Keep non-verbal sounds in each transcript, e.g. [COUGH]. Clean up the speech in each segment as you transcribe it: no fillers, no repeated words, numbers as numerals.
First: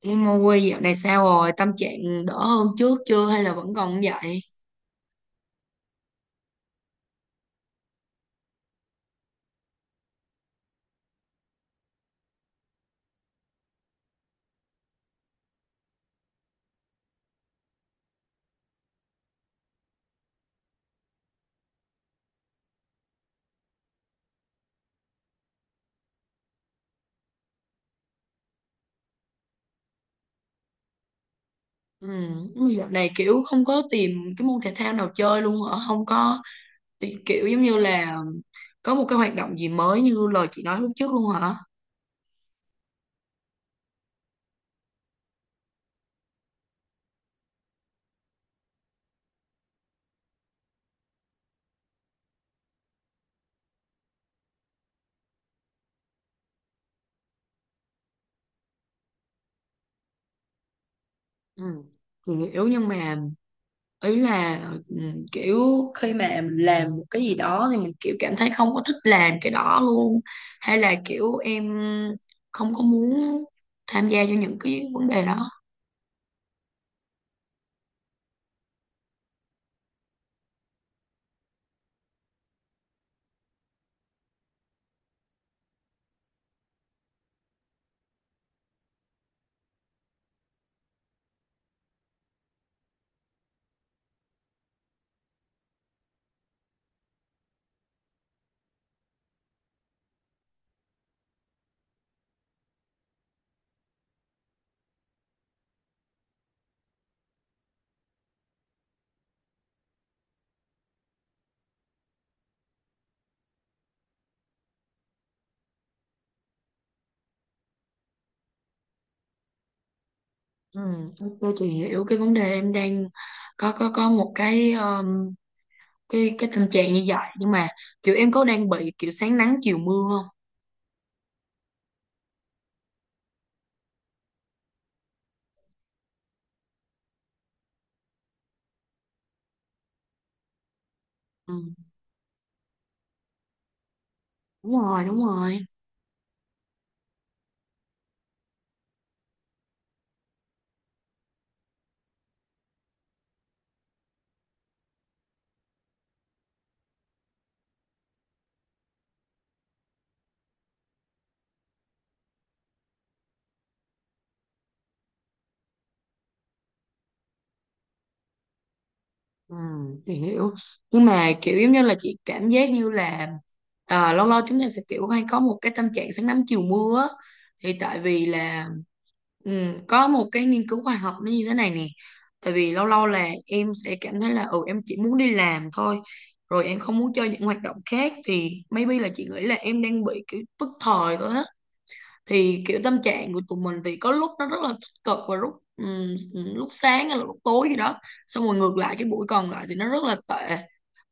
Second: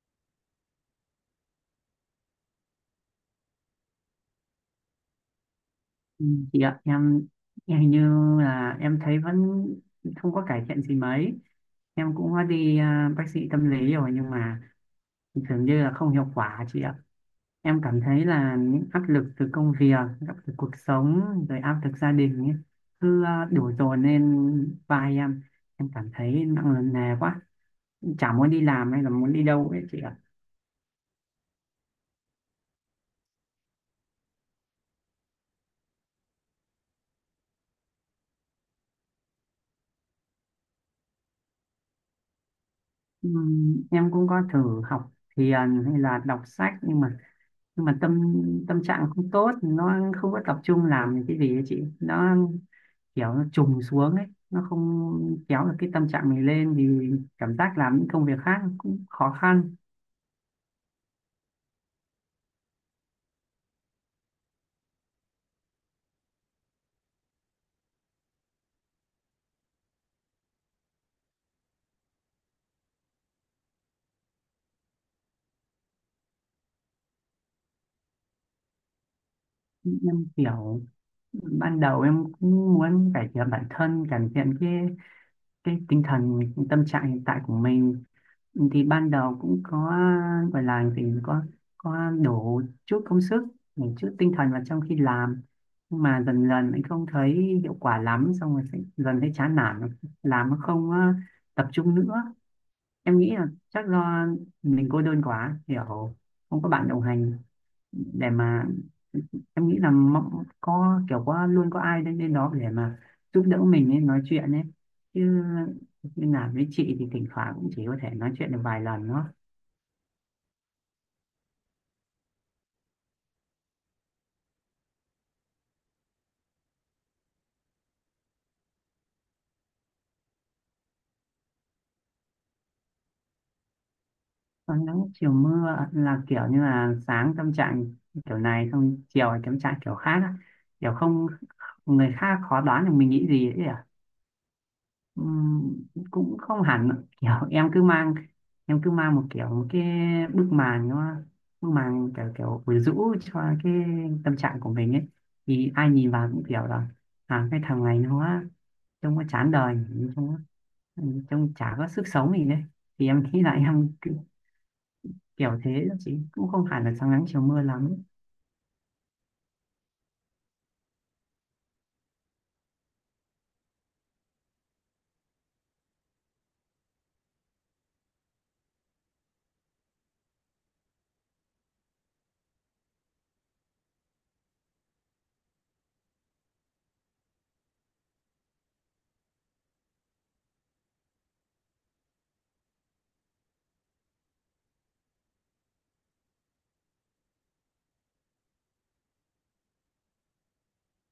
Em mua dạo này sao rồi? Tâm trạng đỡ hơn trước chưa hay là vẫn còn như vậy? Ừ, chị ạ, em hình như là em thấy vẫn không có cải thiện gì mấy. Em cũng đã đi bác sĩ tâm lý rồi nhưng mà dường như là không hiệu quả chị ạ. Em cảm thấy là những áp lực từ công việc, áp lực cuộc sống, rồi áp lực gia đình ấy, cứ đổ dồn lên vai em. Em cảm thấy nặng nề quá, chả muốn đi làm hay là muốn đi đâu ấy chị ạ. Ừ, dạo này không có tìm cái môn thể thao nào chơi luôn hả? Không có thì kiểu giống như là có một cái hoạt động gì mới như lời chị nói lúc trước luôn hả? Em cũng có thử học thiền hay là đọc sách, nhưng mà tâm tâm trạng không tốt, nó không có tập trung làm cái gì ấy chị, nó kiểu nó trùng xuống ấy, nó không kéo được cái tâm trạng mình lên thì cảm giác làm những công việc khác cũng khó khăn. Ừ. thì Kiểu nhưng mà ý là ừ, kiểu khi mà mình làm một cái gì đó thì mình kiểu cảm thấy không có thích làm cái đó luôn, hay là kiểu em không có muốn tham gia cho những cái vấn đề đó. Em kiểu ban đầu em cũng muốn cải thiện bản thân, cải thiện cái tinh thần, cái tâm trạng hiện tại của mình, thì ban đầu cũng có gọi là gì, có đổ chút công sức, một chút tinh thần vào trong khi làm, nhưng mà dần dần anh không thấy hiệu quả lắm, xong rồi sẽ dần thấy chán nản, làm nó không tập trung nữa. Em nghĩ là chắc do mình cô đơn quá, hiểu không có bạn đồng hành để mà, em nghĩ là có kiểu có luôn có ai đến đến đó để mà giúp đỡ mình ấy, nói chuyện ấy chứ, như làm với chị thì thỉnh thoảng cũng chỉ có thể nói chuyện được vài lần thôi. Ừ, ok, chị hiểu cái vấn đề em đang có một cái cái tình trạng như vậy, nhưng mà kiểu em có đang bị kiểu sáng nắng chiều mưa không? Còn nắng chiều mưa là kiểu như là sáng tâm trạng kiểu này xong chiều là tâm trạng kiểu khác á, kiểu không, Ừ, người khác khó đoán được mình nghĩ gì ấy. đúng rồi, đúng rồi. Ừm, cũng không hẳn ạ. Kiểu em cứ mang, một kiểu một cái bức màn, kiểu kiểu quyến rũ cho cái tâm trạng của mình ấy, thì ai nhìn vào cũng kiểu là cái thằng này nó, trông nó chán đời, trông nó- trông chả có sức sống gì đấy, thì em nghĩ là kiểu thế đó chị, cũng không hẳn là sáng nắng chiều mưa lắm. Ừ, thì hiểu, nhưng mà kiểu giống như là chị cảm giác như là à, lâu lâu chúng ta sẽ kiểu hay có một cái tâm trạng sáng nắng chiều mưa á. Thì tại vì là ừ, có một cái nghiên cứu khoa học nó như thế này nè. Tại vì lâu lâu là em sẽ cảm thấy là ừ em chỉ muốn đi làm thôi, rồi em không muốn chơi những hoạt động khác, thì maybe là chị nghĩ là em đang bị kiểu tức thời thôi á. Thì kiểu tâm trạng của tụi mình thì có lúc nó rất là tích cực, và lúc lúc sáng hay là lúc tối gì đó, xong rồi ngược lại cái buổi còn lại thì nó rất là tệ.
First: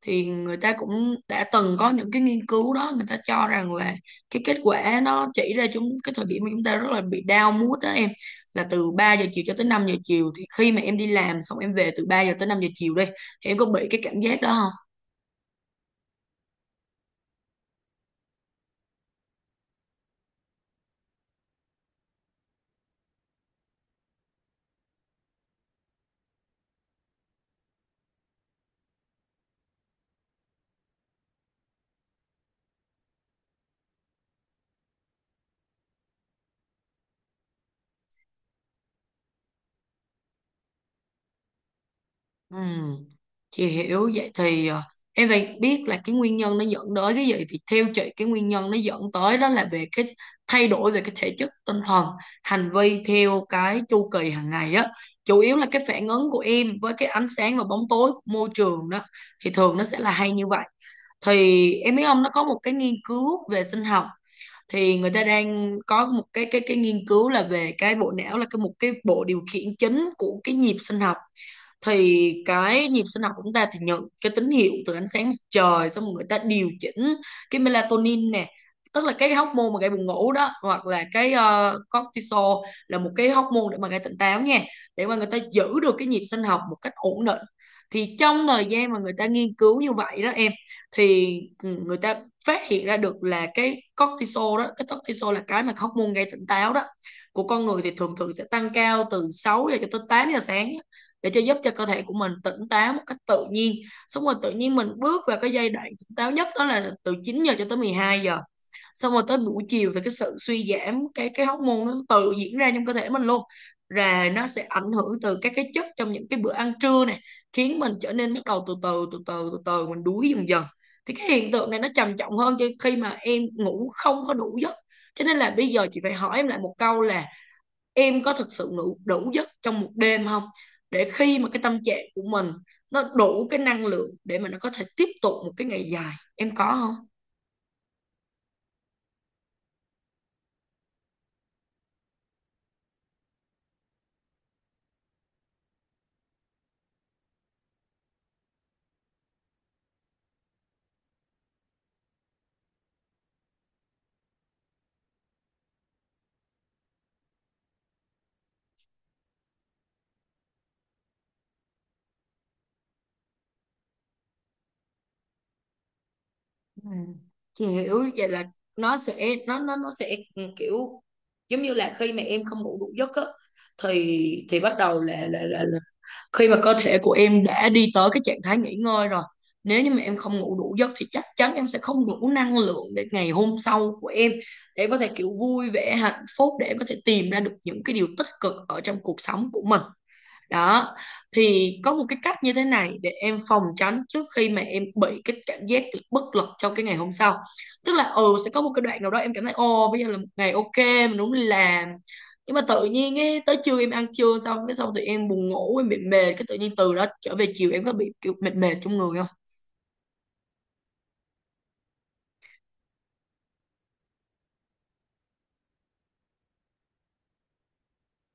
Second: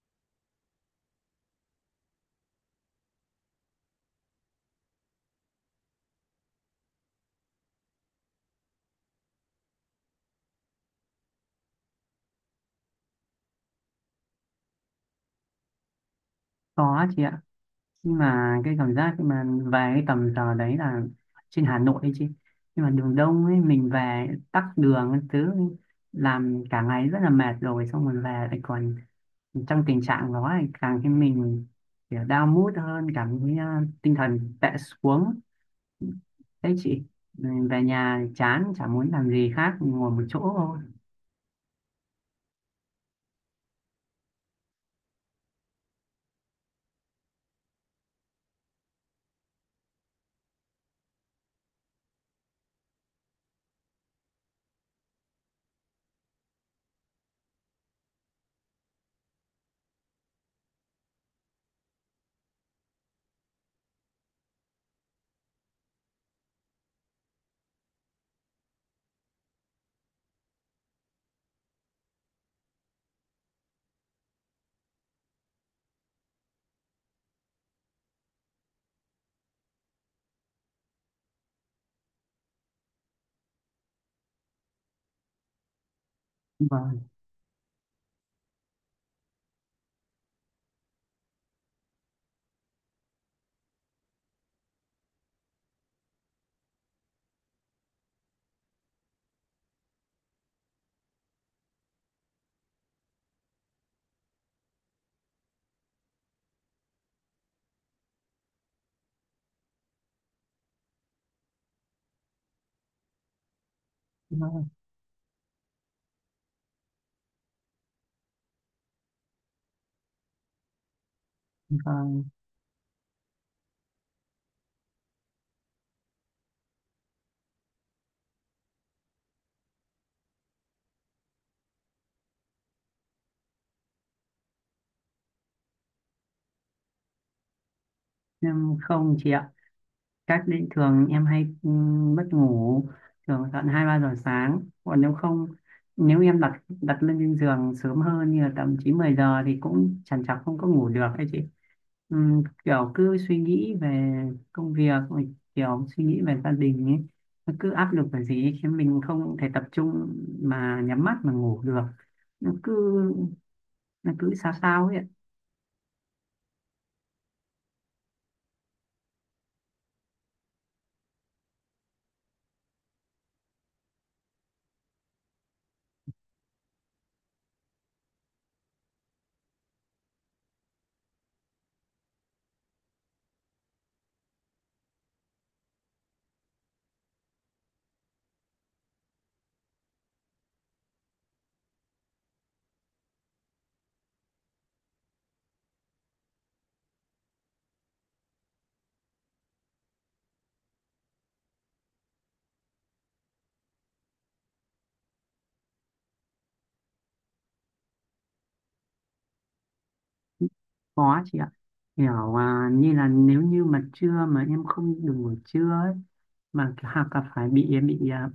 Thì người ta cũng đã từng có những cái nghiên cứu đó, người ta cho rằng là cái kết quả nó chỉ ra chúng cái thời điểm mà chúng ta rất là bị down mood đó em là từ 3 giờ chiều cho tới 5 giờ chiều. Thì khi mà em đi làm xong em về từ 3 giờ tới 5 giờ chiều đi, thì em có bị cái cảm giác đó không? Có chị ạ, nhưng mà cái cảm giác khi mà về cái tầm giờ đấy là, trên Hà Nội ấy chứ, nhưng mà đường đông ấy, mình về tắc đường các thứ, làm cả ngày rất là mệt rồi, xong rồi về lại còn trong tình trạng đó thì càng khiến mình kiểu down mood hơn, cảm thấy tinh thần tệ xuống đấy chị. Ừ, về nhà chán chả muốn làm gì khác, ngồi một chỗ thôi. Ừm, chị hiểu vậy thì em phải biết là cái nguyên nhân nó dẫn tới cái gì. Thì theo chị, cái nguyên nhân nó dẫn tới đó là về cái thay đổi về cái thể chất, tinh thần, hành vi theo cái chu kỳ hàng ngày á, chủ yếu là cái phản ứng của em với cái ánh sáng và bóng tối của môi trường đó, thì thường nó sẽ là hay như vậy. Thì em biết ông nó có một cái nghiên cứu về sinh học, thì người ta đang có một cái cái nghiên cứu là về cái bộ não, là cái một cái bộ điều khiển chính của cái nhịp sinh học. Thì cái nhịp sinh học của chúng ta thì nhận cái tín hiệu từ ánh sáng mặt trời, xong rồi người ta điều chỉnh cái melatonin nè, tức là cái hormone mà gây buồn ngủ đó, hoặc là cái cortisol, là một cái hormone để mà gây tỉnh táo nha, để mà người ta giữ được cái nhịp sinh học một cách Vâng ổn định. Thì trong thời gian mà người ta nghiên cứu như vậy đó em, thì ừ, người ta phát hiện ra được là cái cortisol đó, cái cortisol là cái mà hormone gây tỉnh táo đó, của con người thì thường thường sẽ tăng cao từ 6 giờ cho tới 8 giờ sáng á, để cho giúp cho cơ thể của mình tỉnh táo một cách tự nhiên. Xong rồi tự nhiên mình bước vào cái giai đoạn tỉnh táo nhất đó là từ 9 giờ cho tới 12 giờ. Xong rồi tới buổi chiều thì cái sự suy giảm cái hóc môn nó tự diễn ra trong cơ thể mình luôn, rồi nó sẽ vâng ảnh hưởng từ các cái chất trong những cái bữa ăn trưa này, khiến mình trở nên bắt đầu từ từ từ từ từ từ mình đuối dần dần. Thì cái hiện tượng này nó trầm vâng trọng hơn cho khi mà em ngủ không có đủ giấc. Cho nên là bây giờ chị phải hỏi em lại một câu là em có thực sự ngủ đủ giấc trong một đêm không, để khi mà cái tâm trạng của mình nó đủ cái năng lượng để mà nó có thể tiếp tục một cái ngày dài, em có không? Nhưng không chị ạ. Cách đấy thường em hay mất ngủ, thường tận 2, 3 giờ sáng, còn nếu không, nếu em đặt đặt lên trên giường sớm hơn như là tầm 9, 10 giờ thì cũng chẳng chọc không có ngủ được ấy chị. Kiểu cứ suy nghĩ về công việc, rồi kiểu suy nghĩ về gia đình ấy, nó cứ áp lực về gì ấy, khiến mình không thể tập trung mà nhắm mắt mà ngủ được, nó cứ nó cứ sao sao ấy ạ. Ừ. Chị hiểu vậy là nó sẽ kiểu giống như là khi mà em không ngủ đủ giấc á, thì bắt đầu là khi mà cơ thể của em đã đi tới cái trạng thái nghỉ ngơi rồi, nếu như mà em không ngủ đủ giấc thì chắc chắn em sẽ không đủ năng lượng để ngày hôm sau của em, để em có thể kiểu vui vẻ hạnh phúc, để em có thể tìm ra được những cái điều tích cực ở trong cuộc sống của mình đó. Thì có một cái cách như thế này để em phòng tránh trước khi mà em bị cái cảm giác bất lực trong cái ngày hôm sau, tức là ừ sẽ có một cái đoạn nào đó em cảm thấy ồ bây giờ là một ngày ok, mình đúng làm, nhưng mà tự nhiên ấy, tới trưa em ăn trưa xong cái xong tụi em buồn ngủ, em bị mệt, cái tự nhiên từ đó trở về chiều em có bị kiểu mệt mệt trong người không? Có chị ạ. Kiểu như là nếu như mà trưa mà em không được ngủ trưa ấy, mà hoặc là phải bị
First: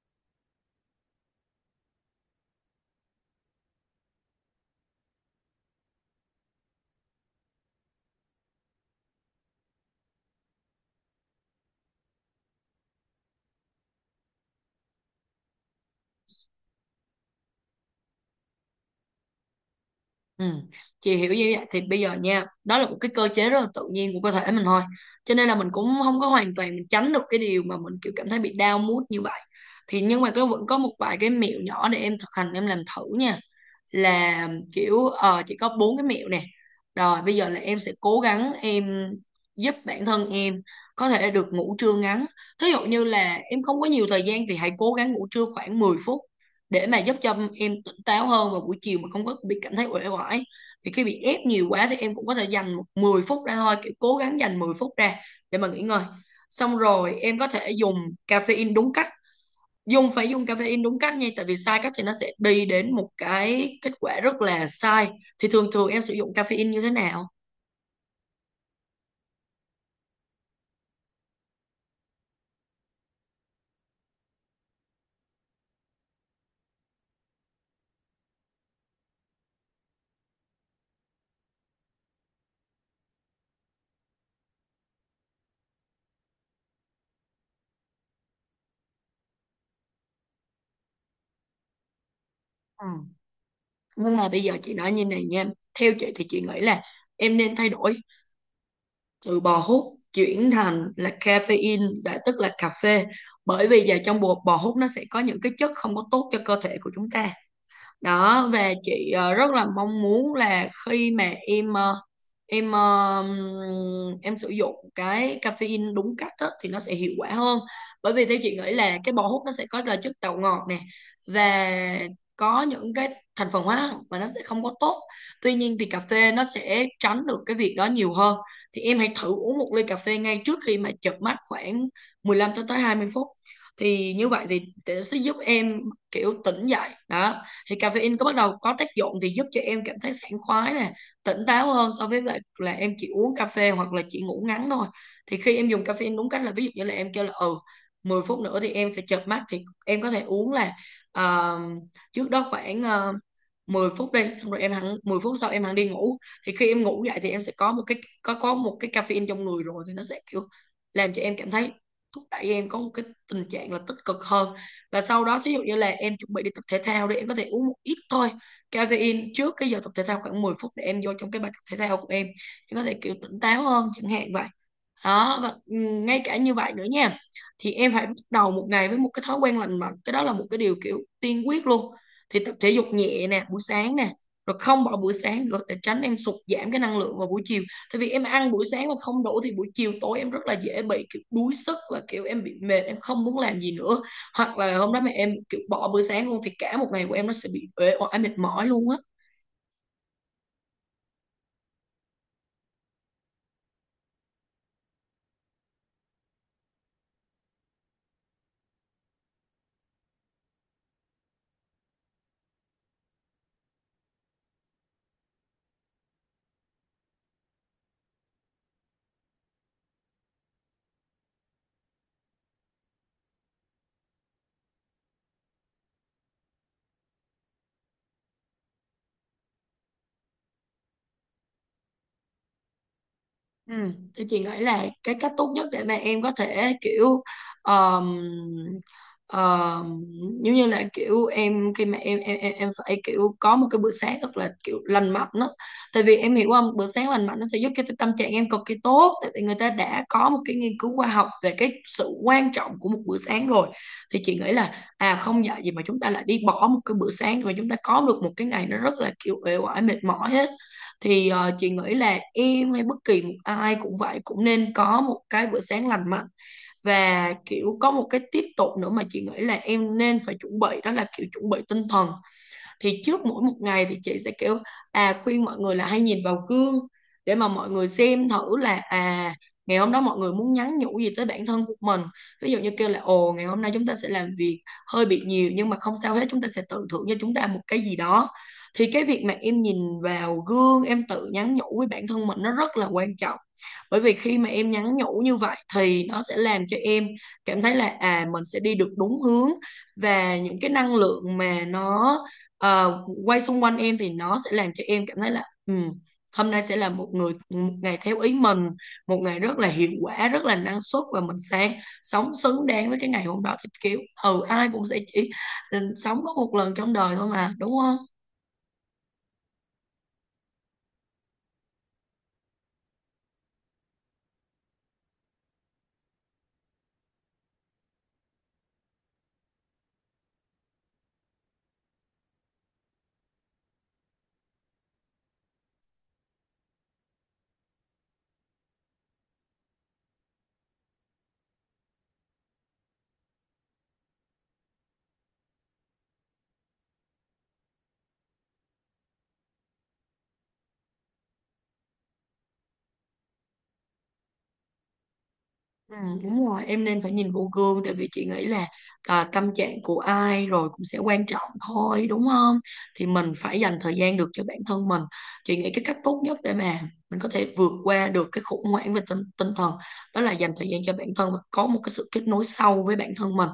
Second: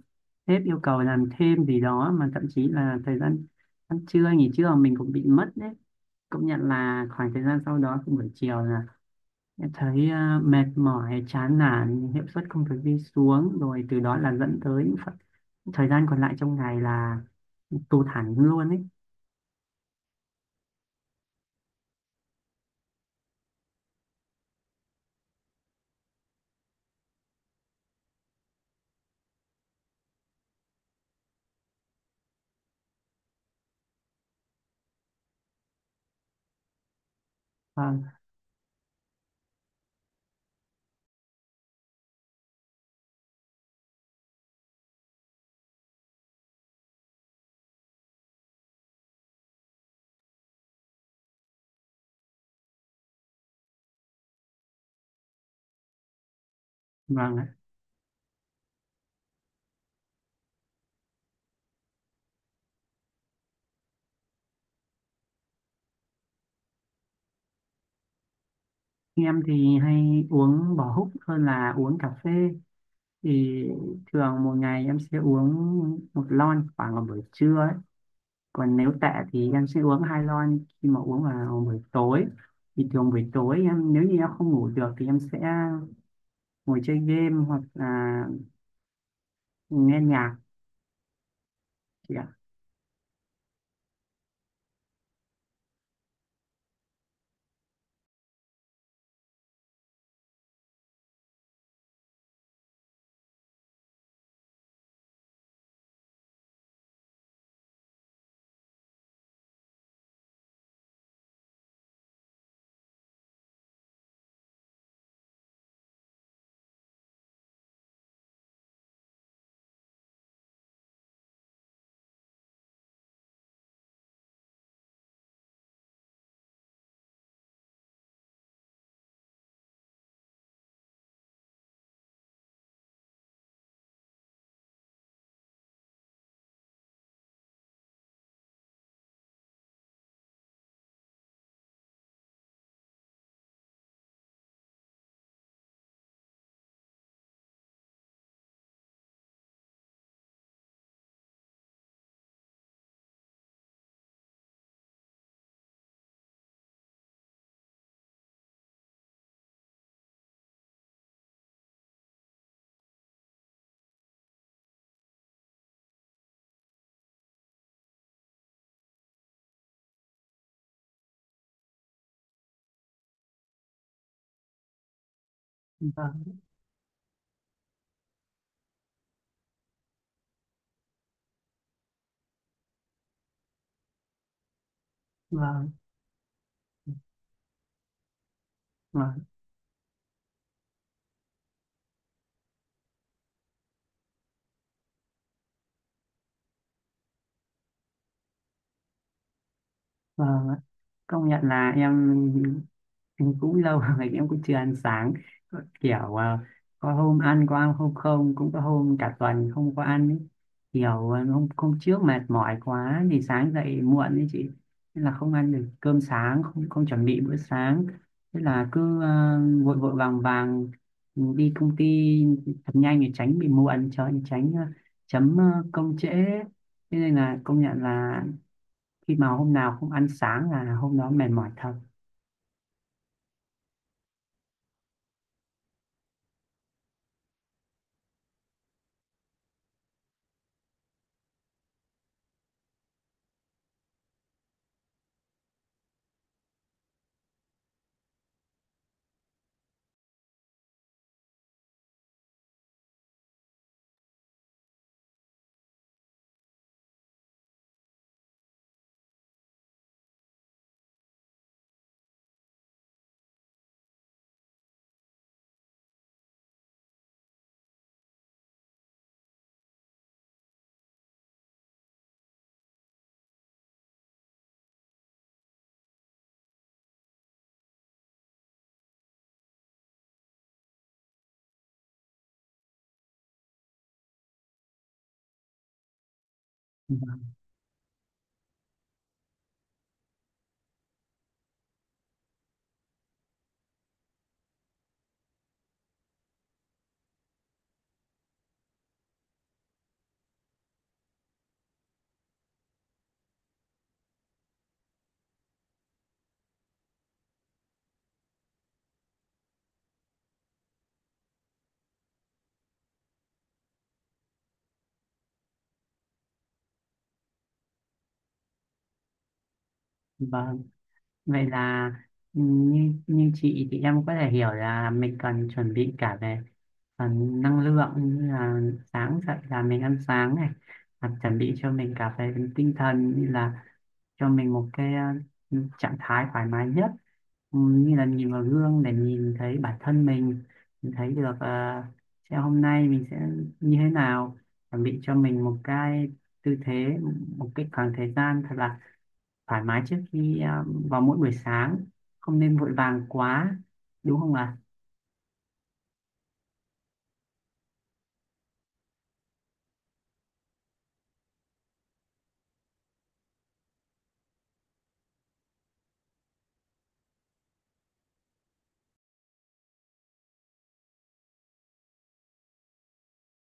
sếp yêu cầu làm thêm gì đó, mà thậm chí là thời gian ăn trưa nghỉ trưa mình cũng bị mất đấy. Công nhận là khoảng thời gian sau đó thì buổi chiều là em thấy mệt mỏi, chán nản, hiệu suất công việc đi xuống, rồi từ đó là dẫn tới những thời gian còn lại trong ngày là tụt hẳn luôn ấy. Ừ. Chị hiểu như vậy thì bây giờ nha, đó là một cái cơ chế rất là tự nhiên của cơ thể mình thôi, cho nên là mình cũng không có hoàn toàn mình tránh được cái điều mà mình kiểu cảm thấy bị down mood như vậy. Thì nhưng mà có vẫn có một vài cái mẹo nhỏ để em thực hành em làm thử nha, là kiểu ờ, chị có bốn cái mẹo nè. Rồi bây giờ là em sẽ Vâng, cố gắng em giúp bản thân em có thể được ngủ trưa ngắn. Thí dụ như là em không có nhiều thời gian thì hãy cố gắng ngủ trưa khoảng 10 phút để mà giúp cho em tỉnh táo hơn vào buổi chiều mà không có bị cảm thấy uể oải. Thì khi bị ép nhiều quá thì em cũng có thể dành một 10 phút ra thôi, kiểu cố gắng dành 10 phút ra để mà nghỉ ngơi. Xong rồi vâng em có ạ. thể dùng caffeine đúng cách, phải dùng caffeine đúng cách nha, tại vì sai cách thì nó sẽ đi đến một cái kết quả rất là sai. Thì thường thường em sử dụng caffeine như thế nào? Em thì hay uống bò húc hơn là uống cà phê. Thì thường một ngày em sẽ uống một lon, khoảng vào buổi trưa ấy. Còn nếu tệ thì em sẽ uống hai lon, khi mà uống vào buổi tối. Thì thường buổi tối em, nếu như em không ngủ được thì em sẽ ngồi chơi game hoặc là nghe nhạc chị ạ. Ừ. Nhưng mà bây giờ chị nói như này nha, theo chị thì chị nghĩ là em nên thay đổi từ bò hút chuyển thành là caffeine, là tức là cà phê, bởi vì giờ trong bột bò hút nó sẽ có những cái chất không có tốt cho cơ thể của chúng ta đó. Và chị rất là mong muốn là khi mà em em sử dụng cái caffeine đúng cách á, thì nó sẽ hiệu quả hơn, bởi vì theo chị nghĩ là cái bò hút nó sẽ có là chất tạo ngọt nè, và có những cái thành phần hóa học mà nó sẽ không có tốt. Tuy nhiên thì cà phê nó sẽ tránh được cái việc đó nhiều hơn. Thì em hãy thử uống một ly cà phê ngay trước khi mà chợp mắt khoảng 15 tới tới 20 phút, thì như vậy thì nó sẽ giúp em kiểu tỉnh dậy đó. Thì caffeine có bắt đầu có tác dụng thì giúp cho em cảm thấy sảng khoái nè, tỉnh táo hơn so với lại là em chỉ uống cà phê hoặc là chỉ ngủ ngắn thôi. Thì khi em dùng caffeine đúng cách là ví dụ như là em kêu là ừ 10 phút nữa thì em sẽ chợp mắt, thì em có thể uống là ờ, trước đó khoảng 10 phút đi, xong rồi em hẳn 10 phút sau em hẳn đi ngủ. Thì khi em ngủ dậy thì em sẽ có một cái có một cái caffeine trong người rồi, thì nó sẽ kiểu làm cho em cảm thấy, thúc đẩy em có một cái tình trạng là tích cực hơn. Và sau đó thí dụ như là em chuẩn bị đi tập thể thao đi, em có thể uống một ít thôi caffeine trước cái giờ tập thể thao khoảng 10 phút, để em vô trong cái bài tập thể thao của em có thể kiểu tỉnh táo hơn chẳng hạn vậy đó. Và ừ, ngay Vâng, cả như vậy nữa nha, thì em phải bắt đầu một ngày với một cái thói quen lành mạnh, cái đó là một cái điều kiểu tiên quyết luôn. Thì tập thể dục nhẹ nè buổi sáng nè, rồi không bỏ buổi sáng rồi vâng, để tránh em sụt giảm cái năng lượng vào buổi chiều. Tại vì em ăn buổi sáng mà không vâng, đủ thì buổi chiều tối em rất là dễ bị kiểu đuối sức và kiểu em bị mệt, em không muốn làm gì nữa. Hoặc là hôm đó mà em kiểu bỏ bữa sáng luôn thì cả một ngày của em nó sẽ bị uể oải mệt mỏi luôn á. vâng ạ. Công nhận là em cũng lâu rồi [LAUGHS] em cũng chưa ăn sáng. Có kiểu có ăn hôm không, cũng có hôm cả tuần không có ăn ấy. Kiểu hôm hôm trước mệt mỏi quá thì sáng dậy muộn ấy chị, nên là không ăn được cơm sáng, không không chuẩn bị bữa sáng, thế là cứ vội vội vàng vàng đi công ty thật nhanh để tránh bị muộn, cho tránh chấm công trễ, thế nên là công nhận là khi mà hôm nào không ăn sáng là hôm đó mệt mỏi thật. Ừ, thì chị nghĩ là cái cách tốt nhất để mà em có thể kiểu um, um, giống như là kiểu em, khi mà em phải kiểu có một cái bữa sáng thật là kiểu lành mạnh đó. Tại vì em hiểu không, bữa sáng lành mạnh nó sẽ giúp cho cái tâm trạng em cực kỳ tốt. Tại vì người ta đã có một cái nghiên cứu khoa học về cái sự quan trọng của một bữa sáng rồi. Thì chị nghĩ là à, không dạy gì mà chúng ta lại đi bỏ một cái bữa sáng mà chúng ta có được một cái ngày nó rất là kiểu uể oải mệt mỏi hết. Thì chị nghĩ là em hay bất kỳ một ai cũng vậy, cũng nên có một cái bữa sáng lành mạnh. Và kiểu có một cái tiếp tục nữa mà chị nghĩ là em nên phải chuẩn bị, đó là kiểu chuẩn bị tinh thần. Thì trước mỗi một ngày thì chị sẽ kiểu à, khuyên mọi người là hay nhìn vào gương để mà mọi người xem thử là à, ngày hôm đó mọi người muốn nhắn nhủ gì tới bản thân của mình. Ví dụ như kêu là ồ, ngày hôm nay chúng ta sẽ làm việc hơi bị nhiều nhưng mà không sao hết, chúng ta sẽ tự thưởng cho chúng Vâng. ta một cái gì đó. Thì cái việc mà em nhìn vào gương, em tự nhắn nhủ với bản thân mình nó rất là quan trọng. Bởi vì khi mà em nhắn nhủ như vậy thì nó sẽ làm cho em cảm thấy là à, mình sẽ đi được đúng hướng. Và những cái năng lượng mà nó quay xung quanh em thì nó sẽ làm cho em cảm thấy là ừ, hôm nay sẽ là một người, một ngày theo ý mình, một ngày rất là hiệu quả, rất là năng suất, và mình sẽ sống xứng đáng với cái ngày hôm đó. Thì kiểu ừ, ai cũng sẽ chỉ ừ, sống có một lần trong đời thôi mà, đúng không? Vâng. Vậy là như như chị, thì em có thể hiểu là mình cần chuẩn bị cả về phần năng lượng, như là sáng dậy là mình ăn sáng này, và chuẩn bị cho mình cả về tinh thần, như là cho mình một cái trạng thái thoải mái nhất. Ừ, như là nhìn vào gương để nhìn thấy bản thân mình thấy được sẽ hôm nay mình sẽ như thế nào, chuẩn bị cho mình một cái tư thế, một cái khoảng thời gian thật là thoải mái trước khi vào mỗi buổi sáng, không nên vội vàng quá đúng không ạ? Ừ, đúng rồi, em nên phải nhìn vô gương. Tại vì chị nghĩ là à, tâm trạng của ai rồi cũng sẽ quan trọng thôi, đúng không? Thì mình phải dành thời gian được cho bản thân mình. Chị nghĩ cái cách tốt nhất để mà mình có thể vượt qua được cái khủng hoảng về tinh thần, đó là dành thời gian cho bản thân và có một cái sự kết nối sâu với bản thân mình.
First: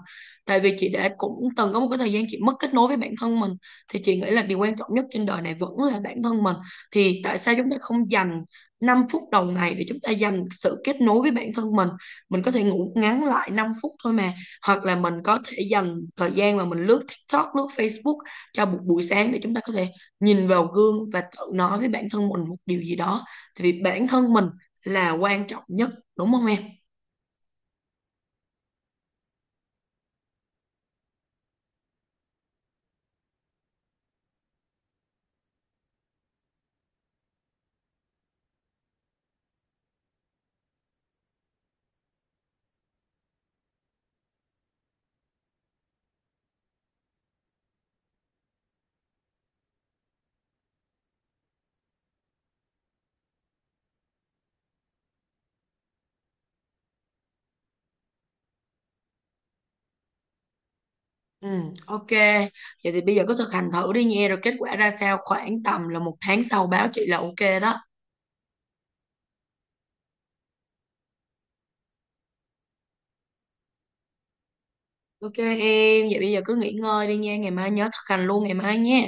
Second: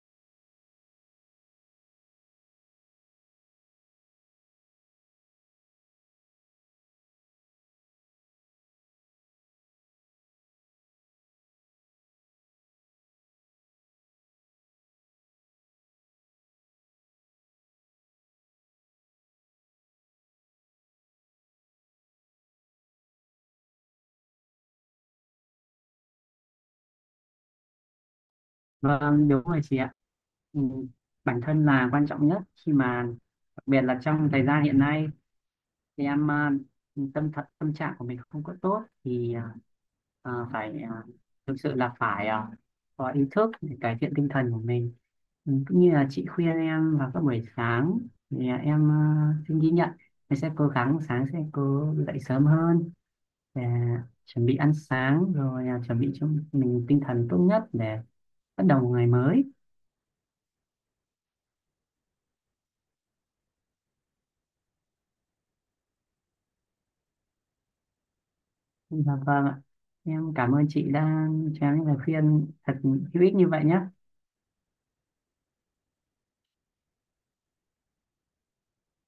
Tại vì chị đã cũng từng có một cái thời gian chị mất kết nối với bản thân mình. Thì chị nghĩ là điều quan trọng nhất trên đời này vẫn là bản thân mình. Thì tại sao chúng ta không dành 5 phút đầu ngày để chúng ta dành sự kết nối với bản thân mình? Mình có thể ngủ ngắn lại 5 phút thôi mà, hoặc là mình có thể dành thời gian mà mình lướt TikTok, lướt Facebook cho một buổi sáng, để chúng ta có thể nhìn vào gương và tự nói với bản thân mình một điều gì đó. Thì vì bản thân mình là quan trọng nhất, đúng không em? Vâng, đúng rồi chị ạ. Ừ, bản thân là quan trọng nhất, khi mà đặc biệt là trong thời gian hiện nay, thì em thật tâm trạng của mình không có tốt, thì phải thực sự là phải có ý thức để cải thiện tinh thần của mình. Ừ, cũng như là chị khuyên em vào các buổi sáng, thì em xin ghi nhận, em sẽ cố gắng sáng sẽ cố dậy sớm hơn để chuẩn bị ăn sáng, rồi chuẩn bị cho mình tinh thần tốt nhất để bắt đầu một ngày mới. Ừ, ok, vậy thì bây giờ cứ thực hành thử đi nha, rồi kết quả ra sao khoảng tầm là một tháng sau báo chị là ok đó. Dạ vâng ạ, em cảm ơn chị đã cho em những lời khuyên thật hữu ích như vậy nhé. Ok em, vậy bây giờ cứ nghỉ ngơi đi nha, ngày mai nhớ thực hành luôn ngày mai nha.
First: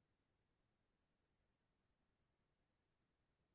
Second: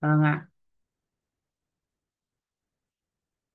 Vâng ạ.